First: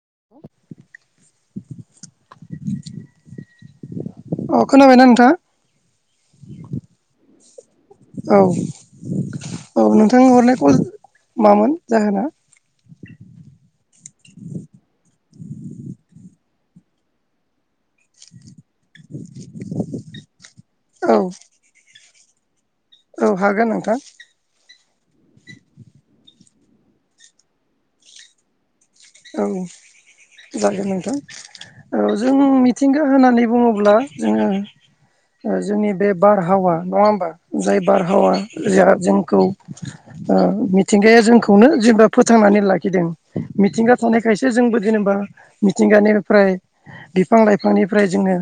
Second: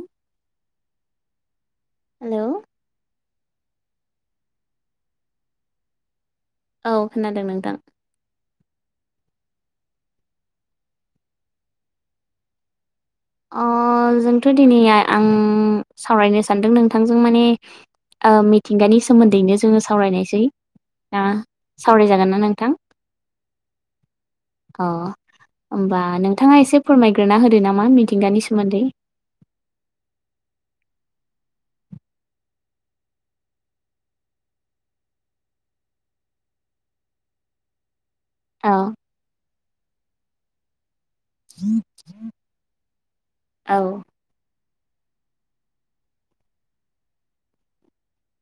[unintelligible] Hello खोनाबाय ना नोंथां। औ खोनादों नोंथां। औ औ नोंथां हरनाय कल मामोन जाहोना? अ जोंथ' दिनै आं सावरायनो सानदों नोंथांजों माने मिथिंगानि सोमोन्दैनो जोङो सावरायनायसै औ दा सावरायजागोन ना नोंथां औ हागोन नोंथां अ होनबा नों नोंथाङा एसे फोरमायग्रोना होदो नामा मिथिंगानि सोमोन्दै औ जागोन नोंथां औ जों मिथिंगा होननानै बुङोब्ला जोङो जोंनि बे बारहावा नङा होमबा जाय बारहाव आबहावा औ जों जोंखौ मिथिंगाया जोंखौनो जेनेबा फोथांनानै लाखिदों औ मिथिंगा खायसे जोंबो जेनेबा मिथिंगानिफ्राय बिफां लाइफांनिफ्राय जोङो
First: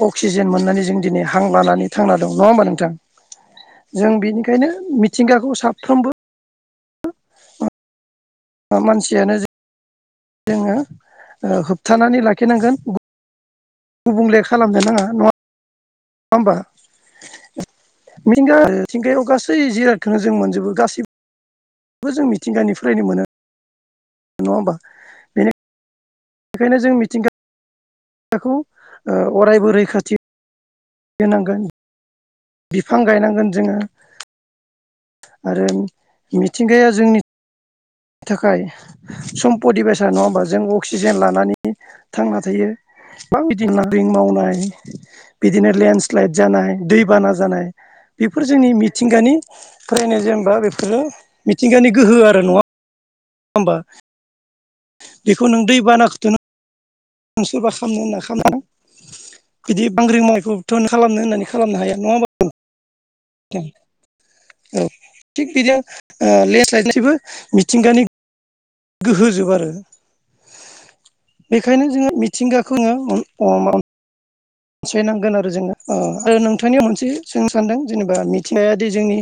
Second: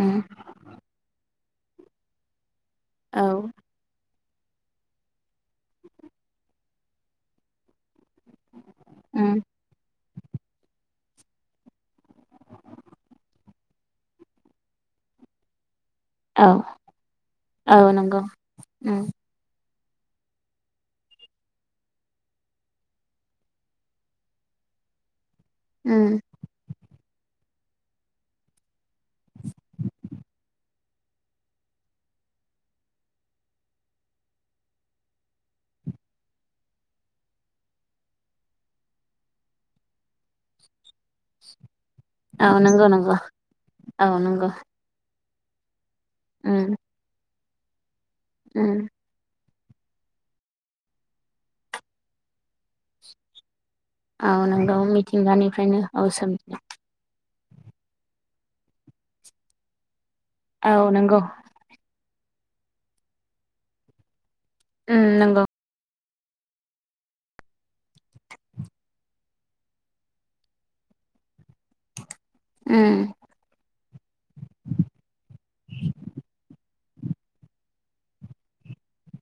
उम अक्सिजेन मोननानै जों दिनै हां लानानै थांना दं नङा मानो औ जों बेनिखायनो मिथिंगाखौ साफ्रोमबो मानसियानो उम ज जोङो होबथानानै लाखिनांगोन गुबुंले खालामनो नाङा नङा नङा औ होमबा औ नंगौ मिंगा उम थंगायाव गासै जिराय बेखौनो जों मोनजोबो गासैबो बे जों मिथिंगानि फरायनो मोनो नङा होमबा बेनिखायनो उम बेखायनो जों मिथिंगाखौ अरायबो रैखाथि होनांगोन बिफां गायनांगोन जोङो आरो मिथिंगाया जोंनि थाखाय सम्पति बेसाद नङा होमबा जों अक्सिजेन लानानै थांना औ थायो नंगौ नंगौ बा बिदिं औ लाारिं नंगौ मावनाय बिदिनो लेन्डस्लाइद उम जानाय दैबाना जानाय बेफोर जोंनि उम मिथिंगानि फरायनाय जेनेबा बेफोरो मिथिंगानि गोहो आरो नङा होमबा औ नोंगौ बेखौ नों दै मिथिंगानिफ्रायनो औ बानाखौथ' सोमजियो सोरबा खालामनो होना खालामनो हाया बिदि बांग्रि औ मावनायखौबोथ' नंगौ खालामनो होननानै खालामनो हाया नङा होमबा नोंथां औ उम नंगौ थिग बिदिनो लेन्डस्लाइनिफ्रायबो मिथिंगानि गोहोब आरो बेनिखायनो जोङो मिथिंगाखौ उम जोङो [unintelligible] अनसायनांगोन आरो जोङो आरो नोंथांनियाव मोनसे सोंनो सानदों जेनेबा मिथिनायादि जोंनि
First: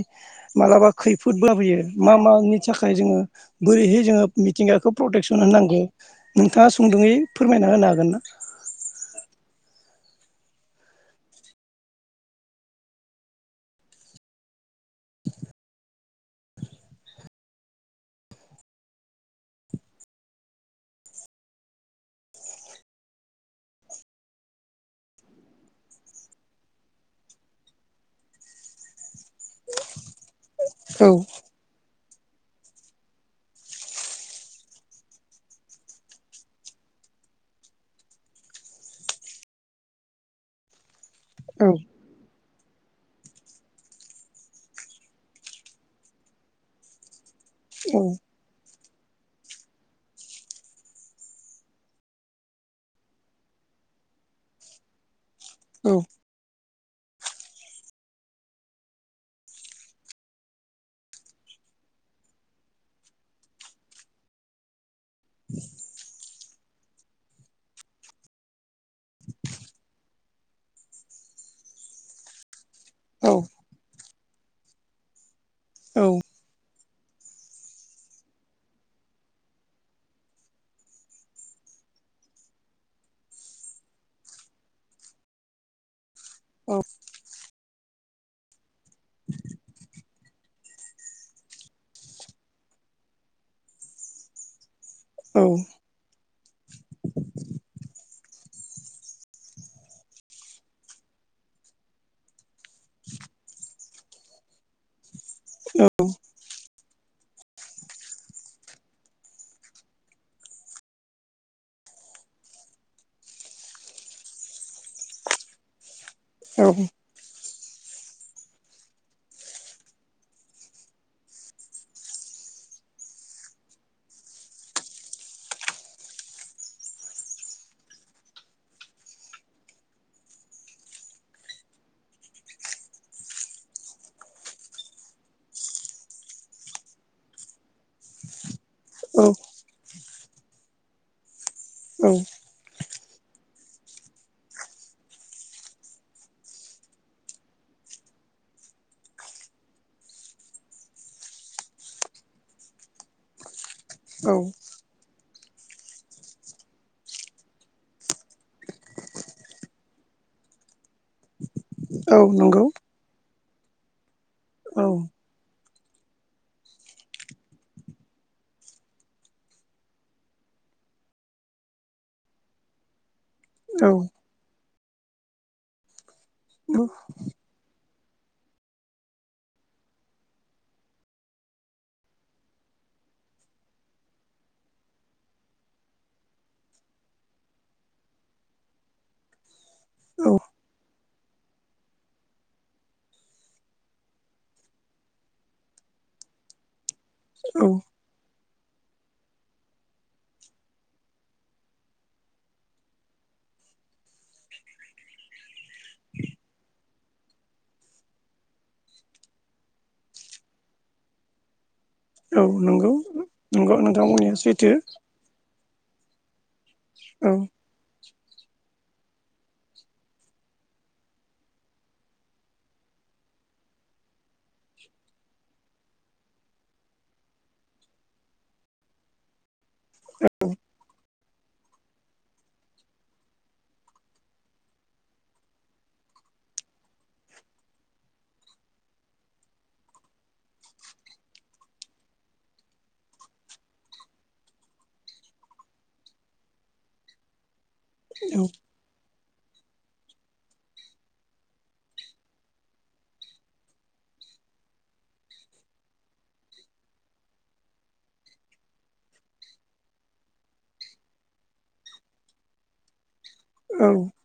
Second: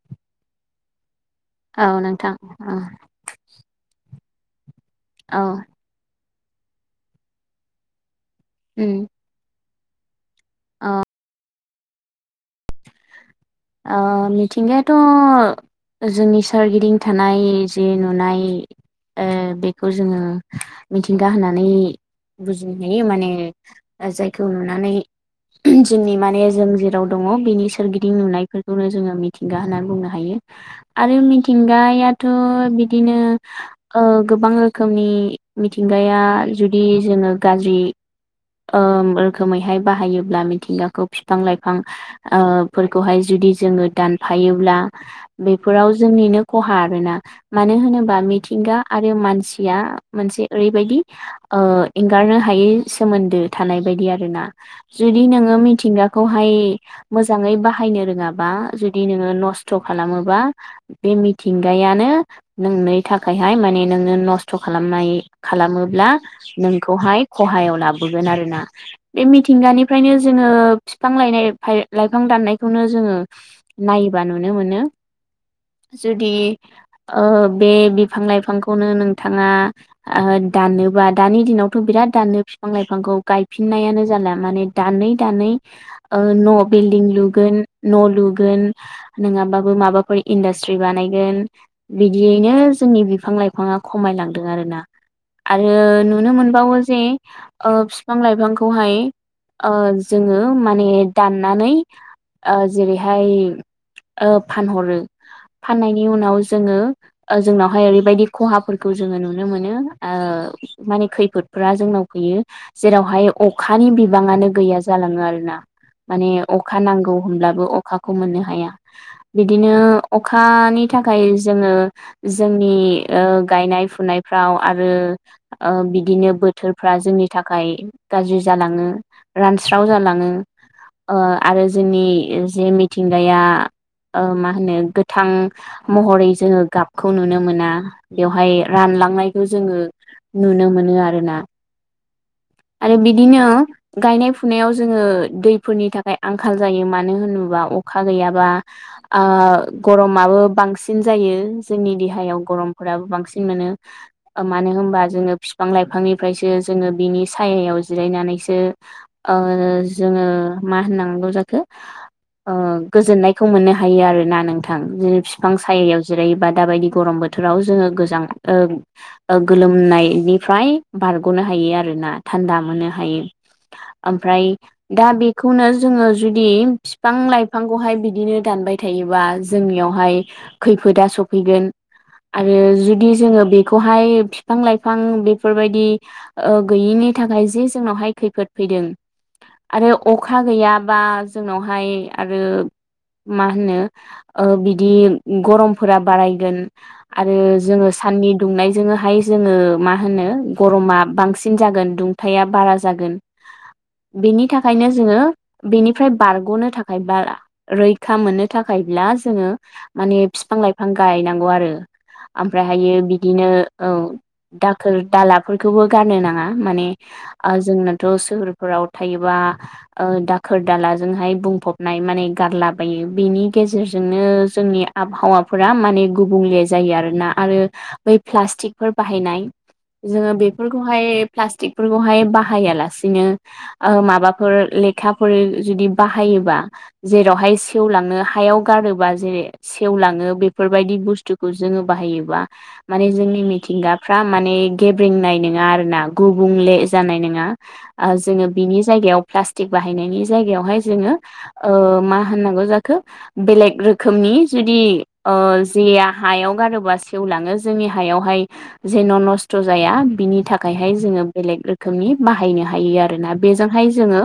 मालाबा खैफोदबो लाबोयो औ मा नोंथां मानि औ थाखाय जोङो बोरैहाय जोङो मिथिंगाखौ प्रटेकसन औ होनांगौ नोंथाङा सुंदुङै फोरमायना होनो हागोन ना उम ओ ओ मिथिंगायाथ' जोंनि सोरगिदिं थानाय जे नुनाय बेखौ जोङो मिथिंगा होनानै बुजिनो हायो माने जायखौ नुनानै जोंनि माने जों जेराव दङ बेनि सोरगिदिं नुनाय बेफोरखौनो जोङो मिथिंगा होननानै बुंनो हायो औ आरो मिथिंगाया थ' बिदिनो गोबां रोखोमनि मिथिंगाया जुदि जों गाज्रि रोखोमैहाय बाहायोब्ला मिथिंगाखौ फि बिफां औ लाइफां फोरखौहाय जुदि जोङो दानफायोब्ला बेफोराव जोंनिनो खहा आरोना मानो औ होनोबा मिथिंगा आरो मानसिया मोनसे ओरैबायदि एंगारनो हायै सोमोन्दो थानाय बायदि आरो ना जुदि नोङो औ मिथिंगाखौहाय मोजाङै बाहायनो रोङाबा जुदि नोङो नस्थ' खालामोबा बे मिथिंगायानो नोंनि थाखायहाय माने नोंनो नस्थ' खालामनाय खालामोब्ला नोंखौहाय खहायाव लाबोगोन आरोना बे मिथिंगानिफ्रायनो जोङो बिफां लायनाय लाइफां दाननायखौनो जोङो नाय बा नुनो मोनो जुदि ओ बे बिफां लाइफांखौनो नोंथाङा आ दानोबा दानि दिनावथ' बिराद दानो बिफां लाइफांखौ गायफिननायानो जाला माने दानै दानै न' औ बिल्दिं लुगोन न' लुगोन नङाबाबो माबाफोर इन्दास त्रि बानायगोन बिदियैनो जोंनि बिफां लाइफाङा खमायलांदों आरोना औ आरो नुनो मोनबावो जे बिफां लाइफांखौहाय जोङो माने दाननानै जेरैहाय फानहरो फाननायनि उनाव जोङो जोंनावहाय ओरैबायदि खहाफोरखौ जोङो नुनो मोनो माने खैफोदफोरा जोंनाव फैयो जेरावहाय अखानि बिबाङानो गैया जालाङो आरोना माने अखा नांगौ अब्लाबो आखाखौ मोननो हाया बिदिनो अखानि थाखाय जोङो जोंनि गायनाय फुनायफ्राव आरो बिदिनो बोथोरफ्रा जोंनि थाखाय थाखाय गाज्रि जालाङो रानस्राव जालाङो आरो जोंनि जे मिथिंगाया ओ मा होनो गोथां महरै जोङो गाबखौ नुनो मोना बेवहाय औ रानलांनायखौ जोङो नुनो मोनो आरो ना औ आरो बिदिनो गायनाय फुनायाव जोङो दैफोरनि थाखाय आंखाल जायो मान मानो होनोबा अखा गैयाबा आ गरमाबो बांसिन जायो जोंनि देहायाव गरमफोराबो बांसिन औ ओ मोनो होनबा जोङो बिफां लाइफांनिफ्रायसो जोङो बिनि सायायाव जिरायनानैसो ओ जोङो मा होननांगौ जाखो ओ औ नंगौ गोजोननायखौ मोननो हायो आरोना नोंथां औ बिनि बिफां सायायाव जेरैबा दाबायदि गरम बोथोराव जोङो गोजां ओ ओ गोलोमनायनिफ्राय बारग'नो हायो आरोना थान्दा मोननो हायो। औ ओमफ्राय दा बेखौनो जोङो जुदि औ फिफां लाइफांखौहाय बि बिदिनो दानबाय थायोबा जोंनियावहाय खैफोदा सफैगोन। आरो जुदि जोङो बेखौहाय फिफां लाइफां बेफोरबायदि ओ गैयिनि थाखाय जि जोंनावहाय खैफोद फैदों आरो औ अखा गैया बा जोंनावहाय आरो मा होनो ओ बिदि गरमफोरा बारायगोन आरो जोङो साननि दुंनायजोंनोहाय जोङो मा होनो गरमा बांसिन जागोन दुंथाया बारा जागोन। बेनि थाखायनो जोङो बेनिफ्राय बारग'नो थाखाय थाखायबा रैखा मोननो थाखायब्ला जोङो माने फिफां लाइफां गायनांगौ आरो। औ ओमफ्राय हायो नंगौ बिदिनो नंगौ औ नोंथां बुंनाया सैथो दाखोर दालाफोरखौबो गारनो नाङा माने औ ओ जोंनोथ' सोहोरफोराव थायोबा ओ दाखोर दालाजोंहाय बुंफबनाय माने गारलाबायो बेनि गेजेरजोंनो जोंनि आबहावाफोरा माने गुबुंले जायो आरोना आरो बै प्लास्टकफोर बाहायनाय जोङो बेफोरखौहाय प्लास्टिकफोरखौहाय बाहाया लासेनो ओ माबाफोर लेखाफोर जुदि बाहायोबा जेरावहाय सेवलाङो हायाव गारोबा जेरै सेवलाङो बेफोर बेफोरबायदि बुसथुखौ जोङो बाहायोबा माने जोंनि मिथिंगाफ्रा माने गेब्रेंनाय नङा आरोना गुबुंले जानाय नोङा ओ औ जोङो बिनि जायगाव प्लास्टिक बाहायनायनि जायगायावहाय जोङो ओ मा होननांगौ जाखो बेलेक रोखोमनि जुदि ओ जेया हायाव गारोबा सेवलाङो जोंनि हायावहाय जेन' नस्थ' जाया बि नि थाखायहाय जोङो बेलेग रोखोमनि बाहायनो हायो आरोना। औ बेजोंहाय जोङो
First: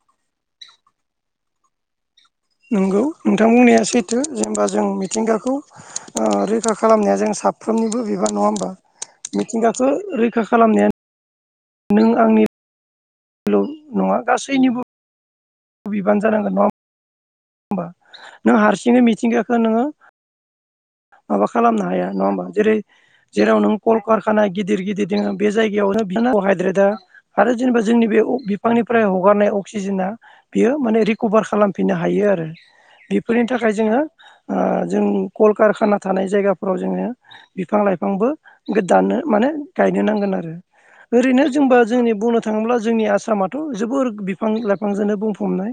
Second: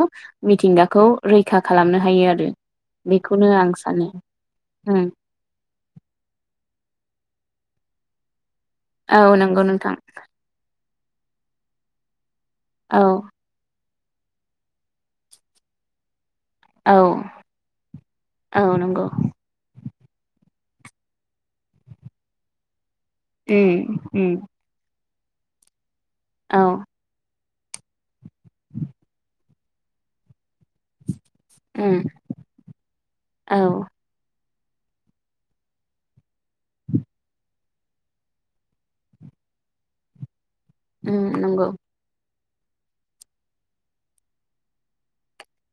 मिथिंगाखौ रैखा खालामनो हायो आर नंगौ नोंथां बुंनाया सैथो जेनेबा जों उम मिथिंगाखौ ओ-रैखा खालामनाया जों साफ साफ्रोमनिबो बिबान नङा होमबा औ नंगौ मिथिंगाखौ नोंथां रैखा खालामनायानो नों आंनि औ नङा गासैनिबो [unintelligible] बिबान औ होनबा नों औ हारसिङै नंगौ मिथिंगायखो नों हो माबा खालामनो हाया नङा होमबा जेरै जेराव नों उम उम कलकारखाना गिदिर गिदिर दोङो बे जायगायावनो बि [unintelligible] कार्ब औ हायद्रेदा आरो जेनेबा जोंनि बे अ बिफांनिफ्राय हगारनाय अक्सिजेना बेयो माने रि कभार खालामफिननो उम हायो आरो बेफोरनि औ थाखाय जोङो ओ जों कलकारखाना थानाय जायगाफोराव जोङो बिफां लाइफांबो गोदानो माने गायनो नांगोन आरो उम ओरैनो नंगौ जोंबा जोंनि बुंनो। थाङोब्ला जोंनि आसामाथ जोबोर बिफां लाइफांजोंनो बुंफबनाय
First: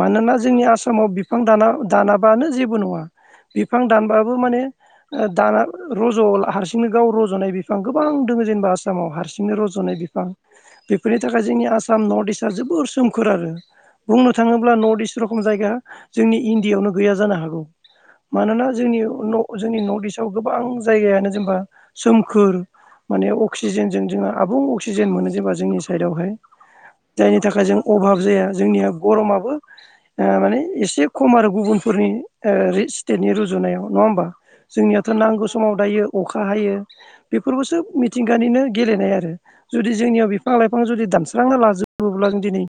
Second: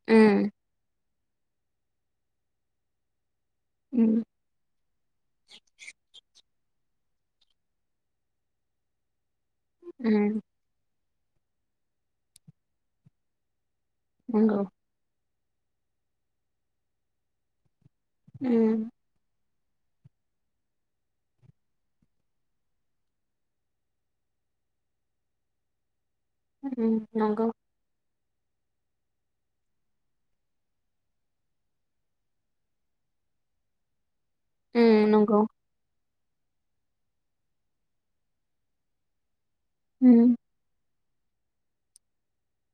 मानोना जोंनि आस समाव बिफां दानाबानो जेबो नङा। बिफां उम दानबाबो माने ओ-दाना रज हारसिं नो गाव रजनाय बिफां गोबां दङ जेनेबा आसामाव हारसिंनो रजनाय बिफां उम बि बेनि थाखाय जोंनि आसाम नर्थ इस्टआ जोबोर सोमखोर आरो बुंनो नंगौ थाङोब्ला नर्थ इस्ट रखम जायगा जोंनि इण्डियायावनो गैया जानो हागौ मानोना उम जोंनि जोंनि नर्थ इस्टआव गोबां जायगायानो जेनेबा सोमखोर माने अक्सिजेनजों जोंङो आबुं अक्सिजेन मोनो जेबा जोंनि साइडआवहाय उम जायनि नंगौ थाखाय जों अभाब जाया जोंनिया गरमाबो माने एसे खम आरो गुबुनफोरनि ओ स्टेटनि रुजुनायाव नङा होमबा। उम जोंनियाथ नंगौ नांगौ समाव दायो अखा हायो बेफोरखौसो मिथिंगानिनो गेलेनाय आरो जुदि जोंनियाव उम बिफां लाइफां जुदि दानस्रांना लाजोबोब्ला जों दिनै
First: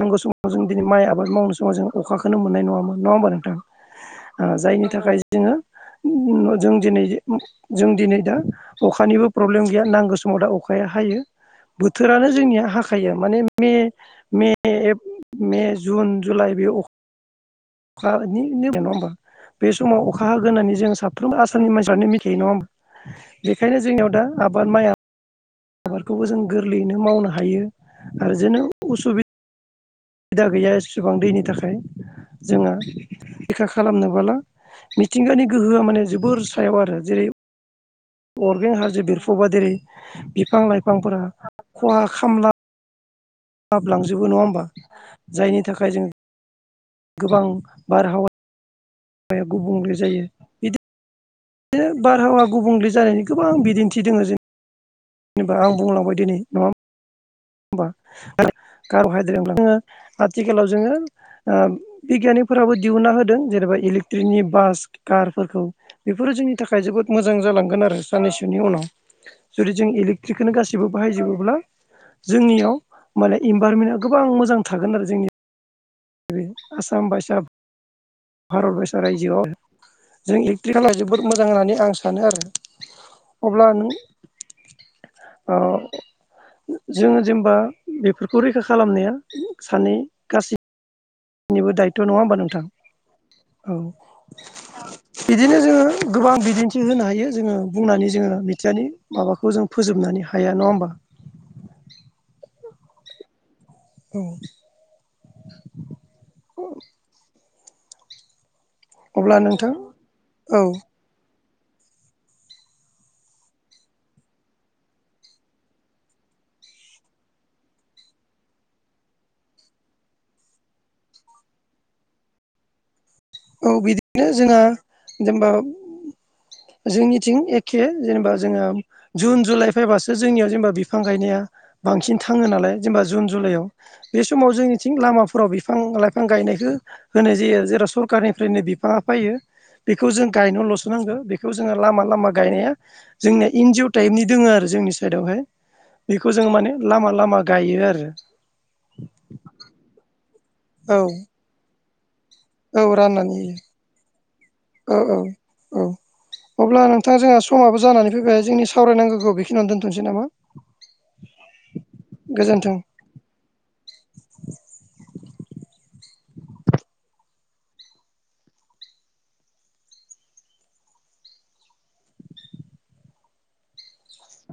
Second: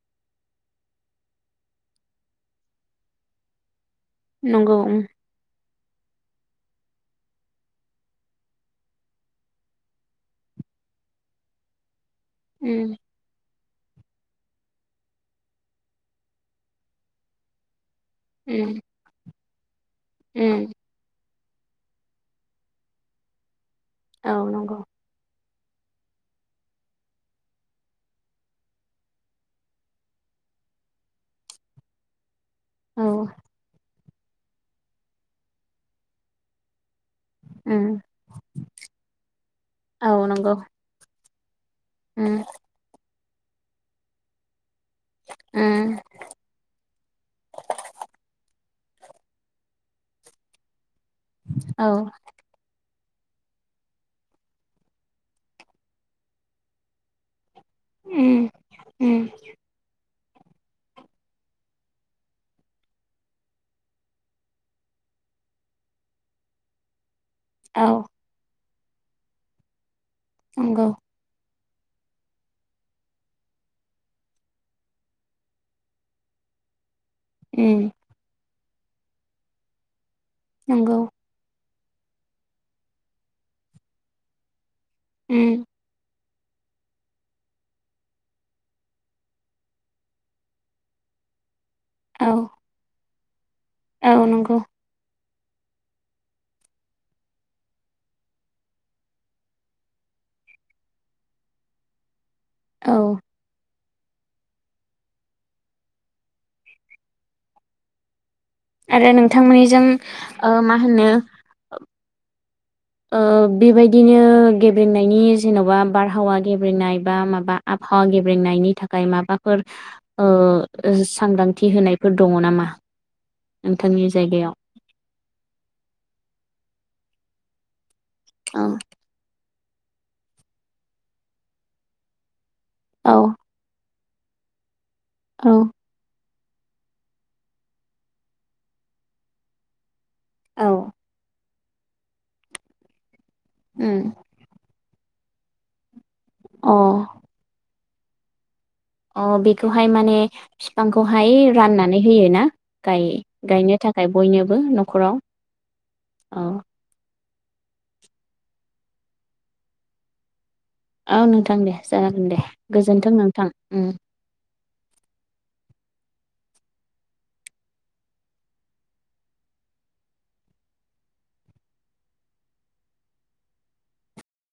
नांगौ समाव जों दिनै माइ आबाद मावनाय समाव जों अखा खोनो मोननाय नङामोन नङा होमबा नोंथां नंगौ जायनि उम थाखाय जोङो जों दिनै जों दिनै दा अखानिबो प्रब्लेम गैया नांगौ समाव दा अखा अखाया हायो। बोथोरानो जोंनिया उम हाखायो माने मे-मे जुन जुलाइ बे अ अखानि उम नङा होमबा बे समाव अखा उम हागोनानै जों साफ फफ्रोम आसामनि मानसिफ्रानो मिथिायो नङा होमबा बेखायनो जोंनियाव दा औ आबाद नंगौ माइया आबादखौबो जों गोरलैयैनो मावनो हायो आरो जेननो उसुबिदा सुबिदा गैया एसेबां दैनि थाखाय जोङो औ थखा खालामनो बाला मिथिंगानि गोहोआ माने जोबोर सायाव आरो जेरै उम अरगें हाजो बेरफुबा दिनै औ नंगौ बिफां लाइफांफोरा खहा उम खामला लाबलांजोबो नङा होमबा जायनि थाखाय उम जों गोबां बारहावाहावा-या गुबुंले जायो इदि औ नो बारहावा गुबुंले जानायनि गोबां बिदिन्थि दोङ जों जेनबा आं बुंलांबाय दिनै नङा होमबा उम उम [unintelligible] आथिखालाव जोङो ओ-बिगियानिकफोराबो दिहुना होदों जेनेबा इलेक्ट्रिकनि बास कारफोरखौ बेफोरो जोंनि थाखाय जोबोद मोजां जालांगोन औ आरो साननैसोनि उनाव जुदि जों इलेकट्रिकखौनो गासैबो नंगौ बाहायजोबोब्ला जोंनियाव माने इनभाइरमेन्टआ गोबां मोजां थागोन आरो जोंनि आसाम बारसा उम भारत बायसा रायजोआव जों एकट्रि खाल नंगौ जोबोद मोजां होननानै आं सानो आरो अब्ला नों ओ उम जोङो जेनेबा बेफोरखौ रैखा खालामनाया सानै गासै नैनिबो दायथ' नङा औ होनोमबा नोंथां। औ नंगौ। बिदिनो जोङो गोबां बिदिन्थि होनो हायो जोङो बुंनानै जोङो मिथिंगानि माबाखौ जों फोजोबनानै मानि हाया नङा होमबा। औ। औ। आरो अब्ला नोंथां नोंथांमोननिजों ओ औ मा होनो ओ बेबायदिनो गेब्रेनायनि जेन'बा बारहावा गेब्रेनाय बा माबा आ बहा गेब्रेंनायनि थाखाय माबाफोर सांग्रांथि होनायफोर दङ नामा। औ नोंथांनि बिदिनो जायगायाव जोंहा जेनेबा जोंनिथिं एखे जेनेबा जोङो औ जुन जुलाइ फैबासो जोंनियाव जेनेबा बिफां गायनाया बांसिन थाङो नालाय जेनेबा औ जुन जुलाइआव बे समाव जोंनिथिं लामाफोराव औ बिफां लाइफां बिफां गायनायखौ होनाय जायो जेराव सरखारनिफ्रायनो बिफाङा फैयो। बेखौ जों औ गायनोल'सो नांगौ बेखौ जोङो लामा लामा गायनाया जोंनिया एनज अ उम टाइपनि दोङो आरो जोंनि साइडआवहाय बेखौ जोो माने अ लामा लामा गायो आरो। [inaudible] अ बेखौहाय माने औ बिफांखौहाय राननानै औ होयोनााय राननानै गायनो थाखाय बयनोबो होयो औ न'खराव औ औ अब्ला नोंथाङा जोंहा समाबो जानानै फैबाय जोंनि सावरायनांगौखौ बेखिनियाव दोनथ'नोसै नामा। औ नोंथां दे जागोन दे गोजोन्थों गोजोनथों नोंथां ओ